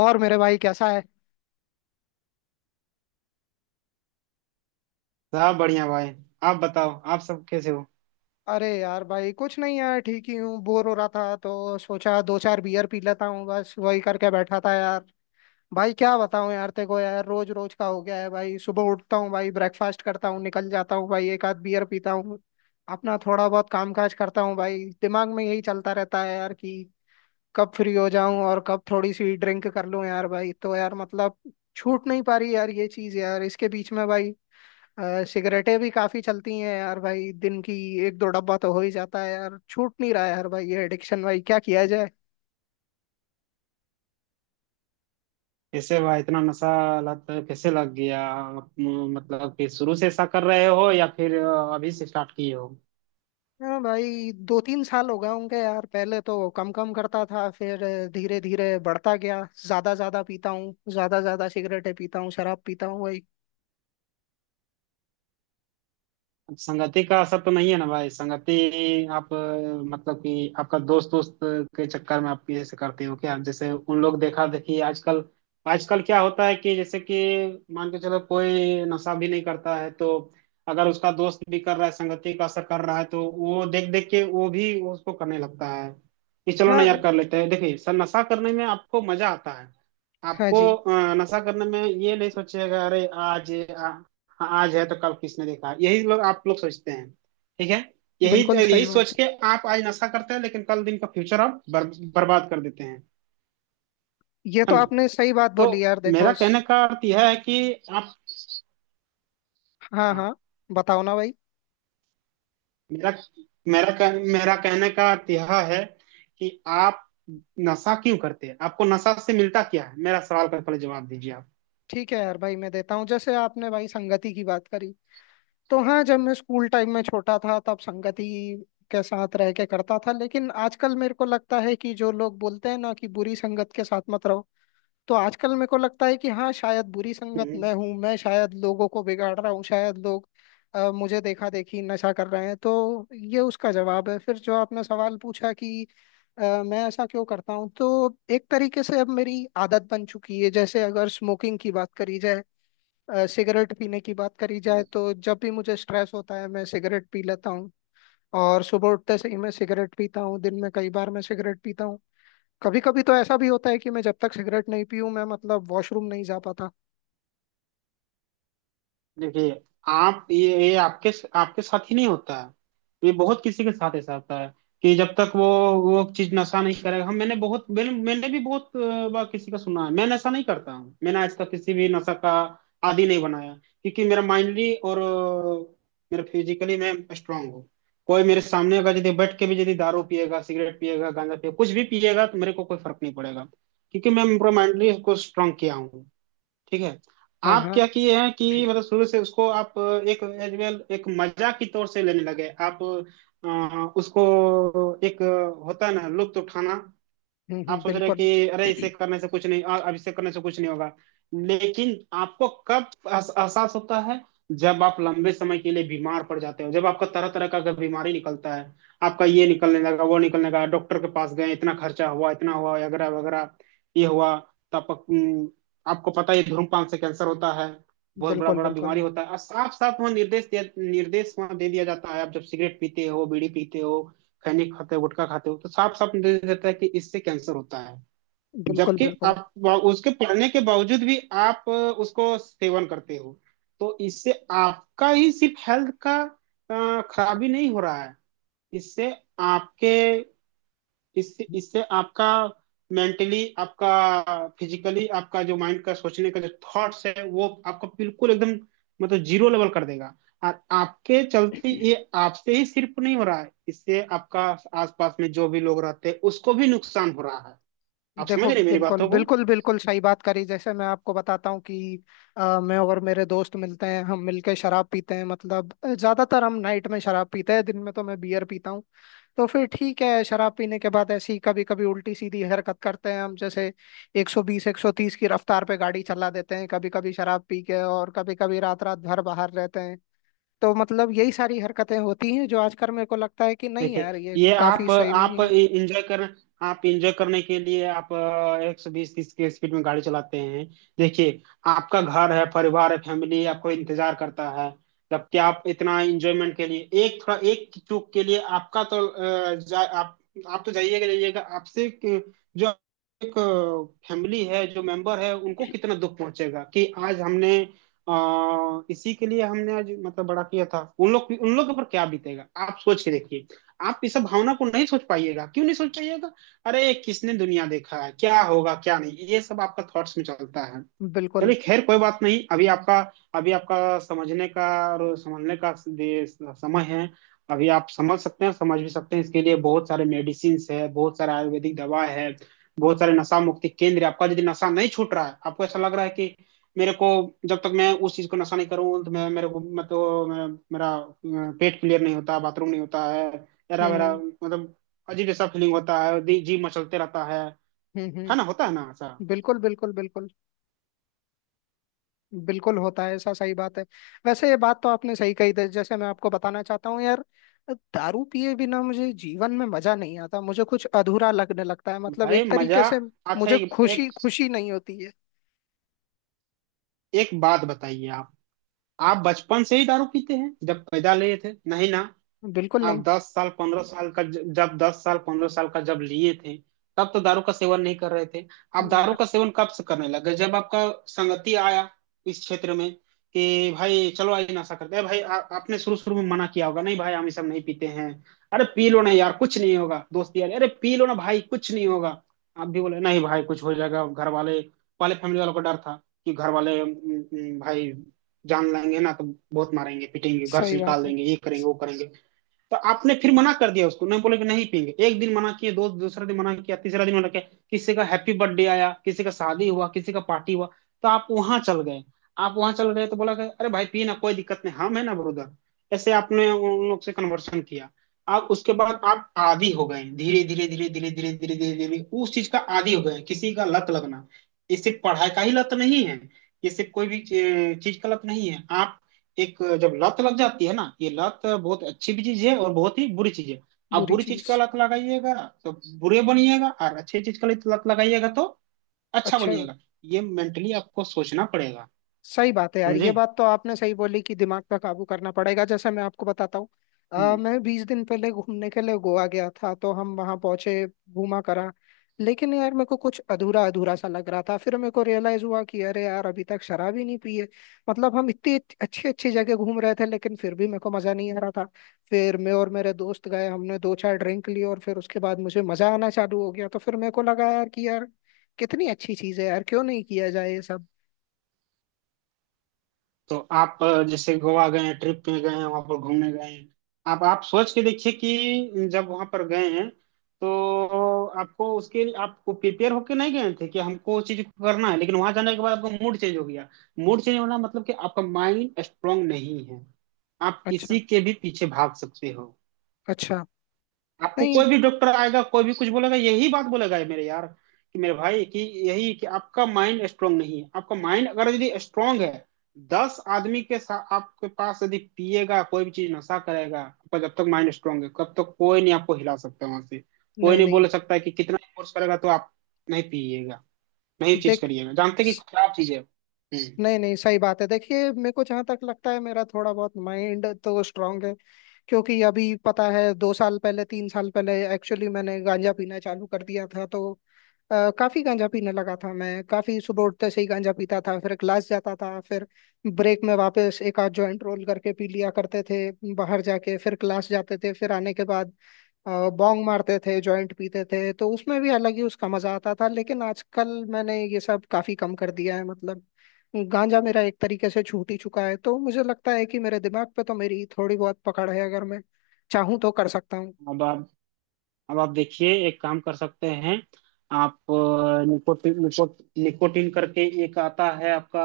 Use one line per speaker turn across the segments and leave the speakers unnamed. और मेरे भाई कैसा है?
सब बढ़िया भाई। आप बताओ आप सब कैसे हो।
अरे यार भाई कुछ नहीं यार, ठीक ही हूँ। बोर हो रहा था तो सोचा दो चार बियर पी लेता हूँ, बस वही करके बैठा था यार। भाई क्या बताऊँ यार तेरे को, यार रोज रोज का हो गया है भाई। सुबह उठता हूँ भाई, ब्रेकफास्ट करता हूँ, निकल जाता हूँ भाई, एक आध बियर पीता हूँ। अपना थोड़ा बहुत काम काज करता हूँ भाई, दिमाग में यही चलता रहता है यार कि कब फ्री हो जाऊं और कब थोड़ी सी ड्रिंक कर लूं यार भाई। तो यार मतलब छूट नहीं पा रही यार ये चीज यार, इसके बीच में भाई सिगरेटें भी काफी चलती हैं यार भाई। दिन की एक दो डब्बा तो हो ही जाता है यार, छूट नहीं रहा है यार भाई ये एडिक्शन, भाई क्या किया जाए।
कैसे भाई इतना नशा। लत कैसे लग गया आप, मतलब कि शुरू से ऐसा कर रहे हो या फिर अभी से स्टार्ट किए हो।
हाँ भाई, दो तीन साल हो गए होंगे यार। पहले तो कम कम करता था, फिर धीरे धीरे बढ़ता गया। ज्यादा ज्यादा पीता हूँ, ज्यादा ज्यादा सिगरेटें पीता हूँ, शराब पीता हूँ भाई।
अब संगति का असर तो नहीं है ना भाई। संगति आप मतलब कि आपका दोस्त दोस्त के चक्कर में आप ये ऐसे करते हो क्या जैसे उन लोग देखा देखी। आजकल आजकल क्या होता है कि जैसे कि मान के चलो कोई नशा भी नहीं करता है तो अगर उसका दोस्त भी कर रहा है संगति का असर कर रहा है तो वो देख देख के वो भी उसको करने लगता है कि चलो ना यार
हाँ।
कर लेते हैं। देखिए सर नशा करने में आपको मजा आता है।
हाँ
आपको
जी।
नशा करने में ये नहीं सोचिएगा अरे आज। हाँ। आज है तो कल किसने देखा। यही लोग आप लोग सोचते हैं। ठीक है। यही
बिल्कुल
यही
सही बात
सोच
है।
के आप आज नशा करते हैं लेकिन कल दिन का फ्यूचर आप बर्बाद कर देते हैं।
ये तो
है ना।
आपने सही बात
तो
बोली यार।
मेरा
देखो
कहने
स-
का अर्थ यह है कि आप।
हाँ
हाँ।
हाँ। बताओ ना भाई।
मेरा मेरा कह, मेरा कहने का अर्थ यह है कि आप नशा क्यों करते हैं। आपको नशा से मिलता क्या है। मेरा सवाल का पहले जवाब दीजिए आप।
ठीक है यार भाई, मैं देता हूँ। जैसे आपने भाई संगति की बात करी, तो हाँ, जब मैं स्कूल टाइम में छोटा था तब संगति के साथ रह के करता था। लेकिन आजकल मेरे को लगता है कि जो लोग बोलते हैं ना कि बुरी संगत के साथ मत रहो, तो आजकल मेरे को लगता है कि हाँ, शायद बुरी संगत मैं हूँ, मैं शायद लोगों को बिगाड़ रहा हूँ, शायद लोग मुझे देखा देखी नशा कर रहे हैं। तो ये उसका जवाब है। फिर जो आपने सवाल पूछा कि मैं ऐसा क्यों करता हूँ, तो एक तरीके से अब मेरी आदत बन चुकी है। जैसे अगर स्मोकिंग की बात करी जाए, सिगरेट पीने की बात करी जाए,
हम्म।
तो जब भी मुझे स्ट्रेस होता है मैं सिगरेट पी लेता हूँ। और सुबह उठते से ही मैं सिगरेट पीता हूँ, दिन में कई बार मैं सिगरेट पीता हूँ। कभी कभी तो ऐसा भी होता है कि मैं जब तक सिगरेट नहीं पीऊँ मैं मतलब वॉशरूम नहीं जा पाता।
देखिए आप ये आपके आपके साथ ही नहीं होता है। ये बहुत किसी के साथ ऐसा होता है कि जब तक वो चीज नशा नहीं करेगा। हम मैंने बहुत मैंने, मैंने भी बहुत बार किसी का सुना है। मैं नशा नहीं करता हूँ। मैंने आज तक किसी भी नशा का आदी नहीं बनाया। क्योंकि मेरा माइंडली और मेरा फिजिकली मैं स्ट्रांग हूँ। कोई मेरे सामने अगर यदि बैठ के भी यदि दारू पिएगा सिगरेट पिएगा गांजा पिएगा कुछ भी पिएगा तो मेरे को कोई फर्क नहीं पड़ेगा। क्योंकि मैं पूरा माइंडली इसको स्ट्रांग किया हूँ। ठीक है।
हाँ
आप
हाँ।
क्या किए हैं कि मतलब शुरू से उसको आप एक एज वेल एक मजाक की तौर से लेने लगे आप उसको एक होता है ना लुत्फ उठाना। आप
हम्म।
सोच रहे हैं
बिल्कुल
कि अरे इसे करने से कुछ नहीं अब इसे करने से कुछ नहीं होगा। लेकिन आपको कब एहसास होता है जब आप लंबे समय के लिए बीमार पड़ जाते हो जब आपका तरह तरह का अगर बीमारी निकलता है। आपका ये निकलने लगा वो निकलने लगा डॉक्टर के पास गए इतना खर्चा हुआ इतना हुआ वगैरह वगैरह ये हुआ। तो आपको आपको पता है धूम्रपान से कैंसर होता है। बहुत बड़ा
बिल्कुल
बड़ा
बिल्कुल
बीमारी होता है। साफ साफ वहाँ निर्देश दिया निर्देश वहाँ दे दिया जाता है। आप जब सिगरेट पीते हो बीड़ी पीते हो खैनी खाते हो गुटखा खाते हो तो साफ साफ निर्देश देता है कि इससे कैंसर होता है।
बिल्कुल
जबकि
बिल्कुल।
आप उसके पढ़ने के बावजूद भी आप उसको सेवन करते हो। तो इससे आपका ही सिर्फ हेल्थ का खराबी नहीं हो रहा है। इससे आपके इससे इससे आपका मेंटली आपका फिजिकली आपका जो माइंड का सोचने का जो थॉट्स है वो आपको बिल्कुल एकदम मतलब जीरो लेवल कर देगा। और आपके चलते ये आपसे ही सिर्फ नहीं हो रहा है। इससे आपका आसपास में जो भी लोग रहते हैं उसको भी नुकसान हो रहा है। आप समझ
देखो,
रहे हैं मेरी
बिल्कुल
बातों को।
बिल्कुल बिल्कुल सही बात करी। जैसे मैं आपको बताता हूँ कि मैं और मेरे दोस्त मिलते हैं, हम मिलके शराब पीते हैं। मतलब ज्यादातर हम नाइट में शराब पीते हैं, दिन में तो मैं बियर पीता हूँ। तो फिर ठीक है, शराब पीने के बाद ऐसी कभी कभी उल्टी सीधी हरकत करते हैं हम, जैसे 120 130 की रफ्तार पे गाड़ी चला देते हैं कभी कभी शराब पी के, और कभी कभी रात रात भर बाहर रहते हैं। तो मतलब यही सारी हरकतें होती हैं जो आजकल मेरे को लगता है कि नहीं
देखिए
यार, ये
ये
काफी सही नहीं
आप
है।
इंजॉय कर आप इंजॉय करने के लिए आप 120-130 की स्पीड में गाड़ी चलाते हैं। देखिए आपका घर है परिवार है फैमिली आपको इंतजार करता है। जबकि आप इतना एंजॉयमेंट के लिए एक थोड़ा एक चूक के लिए आपका तो आप तो जाइएगा जाइएगा आपसे जो एक फैमिली है जो मेंबर है उनको कितना दुख पहुंचेगा कि आज हमने इसी के लिए हमने आज मतलब बड़ा किया था। उन लोग के ऊपर क्या बीतेगा आप सोच के देखिए। आप इस भावना को नहीं सोच पाइएगा। क्यों नहीं सोच पाइएगा। अरे किसने दुनिया देखा है क्या होगा क्या नहीं ये सब आपका थॉट्स में चलता है।
बिल्कुल।
चलिए खैर कोई बात नहीं। अभी आपका समझने का और समझने का समय है। अभी आप समझ सकते हैं समझ भी सकते हैं। इसके लिए बहुत सारे मेडिसिन है बहुत सारे आयुर्वेदिक दवा है बहुत सारे नशा मुक्ति केंद्र है। आपका यदि नशा नहीं छूट रहा है आपको ऐसा लग रहा है कि मेरे को जब तक मैं उस चीज को नशा नहीं करूँ तो मैं मेरे को मतलब मेरा पेट क्लियर नहीं होता बाथरूम नहीं होता है। मेरा मेरा
हम्म
मतलब अजीब जैसा फीलिंग होता है। जी जी मचलते रहता है। है ना।
हम्म।
होता है ना ऐसा।
बिल्कुल बिल्कुल बिल्कुल। बिल्कुल होता है ऐसा, सही बात है। वैसे ये बात तो आपने सही कही थी। जैसे मैं आपको बताना चाहता हूँ यार, दारू पिए बिना मुझे जीवन में मजा नहीं आता, मुझे कुछ अधूरा लगने लगता है, मतलब
भाई
एक तरीके
मजा
से
अच्छा
मुझे
एक एक
खुशी खुशी नहीं होती है।
एक बात बताइए आप। आप बचपन से ही दारू पीते हैं। जब पैदा लिए थे नहीं ना।
बिल्कुल नहीं।
आप 10 साल 15 साल का जब 10 साल 15 साल का जब लिए थे तब तो दारू का सेवन नहीं कर रहे थे। आप
नहीं
दारू
कर
का सेवन कब से करने लगे जब आपका संगति आया इस क्षेत्र में कि भाई चलो आज नशा करते हैं। भाई आपने शुरू शुरू में मना किया होगा। नहीं भाई हम ये सब नहीं पीते हैं। अरे पी लो ना यार कुछ नहीं होगा दोस्त यार। अरे पी लो ना भाई कुछ नहीं होगा। आप भी बोले नहीं भाई कुछ हो जाएगा घर वाले। पहले फैमिली वालों को डर था कि घर वाले भाई जान लेंगे ना तो बहुत मारेंगे पीटेंगे घर
सही
से निकाल
बात है।
देंगे ये करेंगे वो करेंगे। तो आपने फिर मना कर दिया उसको। नहीं बोले कि नहीं पियेंगे। एक दिन मना किए दो दूसरा दिन मना किया तीसरा दिन मना किया। किसी का हैप्पी बर्थडे आया किसी का शादी हुआ किसी का पार्टी हुआ तो आप वहां चल गए। आप वहां चल गए तो बोला कि अरे भाई पिए ना कोई दिक्कत नहीं हम है ना ब्रदर। ऐसे आपने उन लोग से कन्वर्सन किया। आप उसके बाद आप आदी हो गए धीरे धीरे धीरे धीरे धीरे धीरे धीरे धीरे उस चीज का आदी हो गए। किसी का लत लगना ये सिर्फ पढ़ाई का ही लत नहीं है। ये सिर्फ कोई भी चीज का लत नहीं है। आप एक जब लत लग जाती है ना ये लत बहुत अच्छी भी चीज है और बहुत ही बुरी चीज है। आप
बुरी
बुरी चीज
चीज।
का लत लगाइएगा तो बुरे बनिएगा और अच्छी चीज का लत लगाइएगा तो अच्छा
अच्छा।
बनिएगा। ये मेंटली आपको सोचना पड़ेगा।
सही बात है यार,
समझे।
ये बात तो आपने सही बोली कि दिमाग पे काबू करना पड़ेगा। जैसे मैं आपको बताता हूँ, मैं 20 दिन पहले घूमने के लिए गोवा गया था। तो हम वहाँ पहुंचे, घूमा करा, लेकिन यार मेरे को कुछ अधूरा अधूरा सा लग रहा था। फिर मेरे को रियलाइज हुआ कि अरे यार, अभी तक शराब ही नहीं पी है। मतलब हम इतनी अच्छी अच्छी जगह घूम रहे थे लेकिन फिर भी मेरे को मजा नहीं आ रहा था। फिर मैं और मेरे दोस्त गए, हमने दो चार ड्रिंक ली और फिर उसके बाद मुझे मजा आना चालू हो गया। तो फिर मेरे को लगा यार कि यार कितनी अच्छी चीज है यार, क्यों नहीं किया जाए ये सब।
तो आप जैसे गोवा गए हैं ट्रिप पे गए हैं वहां पर घूमने गए हैं। आप सोच के देखिए कि जब वहां पर गए हैं तो आपको उसके लिए आपको प्रिपेयर होके नहीं गए थे कि हमको उस चीज को करना है। लेकिन वहां जाने के बाद आपका मूड चेंज हो गया। मूड चेंज होना मतलब कि आपका माइंड स्ट्रांग नहीं है। आप
अच्छा।
किसी के भी पीछे भाग सकते हो।
अच्छा।
आपको
नहीं
कोई भी डॉक्टर आएगा कोई भी कुछ बोलेगा यही बात बोलेगा। ये मेरे यार कि मेरे भाई कि यही कि आपका माइंड स्ट्रांग नहीं है। आपका माइंड अगर यदि स्ट्रांग है 10 आदमी के साथ आपके पास यदि पिएगा कोई भी चीज नशा करेगा आपका जब तक माइंड स्ट्रांग है तब तक कोई नहीं आपको हिला सकता वहां से। कोई
नहीं
नहीं
नहीं।
बोल सकता है कि कितना फोर्स करेगा तो आप नहीं पिएगा नहीं चीज
देख
करिएगा। जानते हैं कि खराब चीज है। हम्म।
नहीं नहीं, सही बात है। देखिए, मेरे को जहाँ तक लगता है मेरा थोड़ा बहुत माइंड तो स्ट्रांग है, क्योंकि अभी पता है 2 साल पहले, 3 साल पहले एक्चुअली मैंने गांजा पीना चालू कर दिया था। तो काफी गांजा पीने लगा था मैं। काफी सुबह उठते से ही गांजा पीता था, फिर क्लास जाता था, फिर ब्रेक में वापस एक आध जॉइंट रोल करके पी लिया करते थे, बाहर जाके फिर क्लास जाते थे। फिर आने के बाद बॉन्ग मारते थे, जॉइंट पीते थे, तो उसमें भी अलग ही उसका मजा आता था। लेकिन आजकल मैंने ये सब काफी कम कर दिया है, मतलब गांजा मेरा एक तरीके से छूट ही चुका है। तो मुझे लगता है कि मेरे दिमाग पे तो मेरी थोड़ी बहुत पकड़ है, अगर मैं चाहूँ तो कर सकता हूँ।
अब आप अब आप देखिए एक काम कर सकते हैं। आप निकोटिन करके एक आता है आपका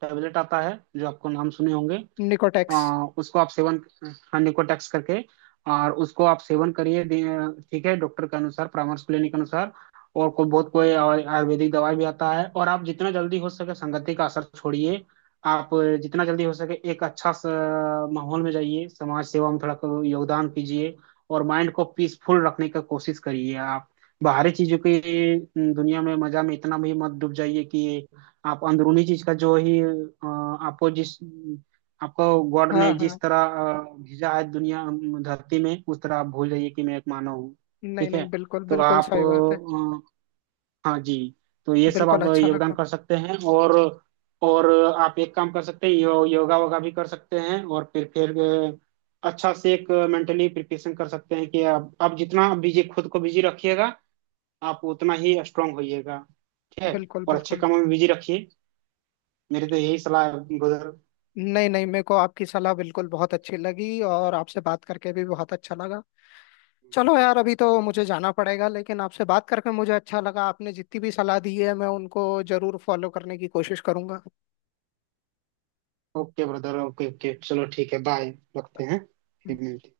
टैबलेट आता है जो आपको नाम सुने होंगे।
निकोटेक्स।
उसको आप सेवन हाँ निकोटेक्स करके और उसको आप सेवन करिए ठीक है डॉक्टर के अनुसार परामर्श लेने के अनुसार। और कोई बहुत कोई आयुर्वेदिक दवाई भी आता है। और आप जितना जल्दी हो सके संगति का असर छोड़िए। आप जितना जल्दी हो सके एक अच्छा सा माहौल में जाइए। समाज सेवा में थोड़ा को योगदान कीजिए और माइंड को पीसफुल रखने का कोशिश करिए। आप बाहरी चीजों की दुनिया में मजा में इतना भी मत डूब जाइए कि आप अंदरूनी चीज का जो ही आपको जिस आपको गॉड
हाँ
ने
हाँ।
जिस तरह भेजा है दुनिया धरती में उस तरह आप भूल जाइए कि मैं एक मानव हूँ।
नहीं
ठीक
नहीं,
है।
बिल्कुल
तो
बिल्कुल
आप
सही बात है।
हाँ जी। तो ये सब
बिल्कुल
आप
अच्छा
योगदान
लगा।
कर सकते हैं। और और आप एक काम कर सकते हैं योगा वोगा भी कर सकते हैं और फिर अच्छा से एक मेंटली प्रिपरेशन कर सकते हैं कि आप जितना बिजी खुद को बिजी रखिएगा आप उतना ही स्ट्रांग होइएगा। ठीक है।
बिल्कुल
और अच्छे
बिल्कुल।
कामों में बिजी रखिए। मेरी तो यही सलाह है ब्रदर।
नहीं नहीं, मेरे को आपकी सलाह बिल्कुल बहुत अच्छी लगी, और आपसे बात करके भी बहुत अच्छा लगा। चलो यार, अभी तो मुझे जाना पड़ेगा, लेकिन आपसे बात करके मुझे अच्छा लगा। आपने जितनी भी सलाह दी है मैं उनको जरूर फॉलो करने की कोशिश करूंगा।
ओके ब्रदर ओके ओके चलो ठीक है बाय। रखते हैं। फिर मिलते हैं।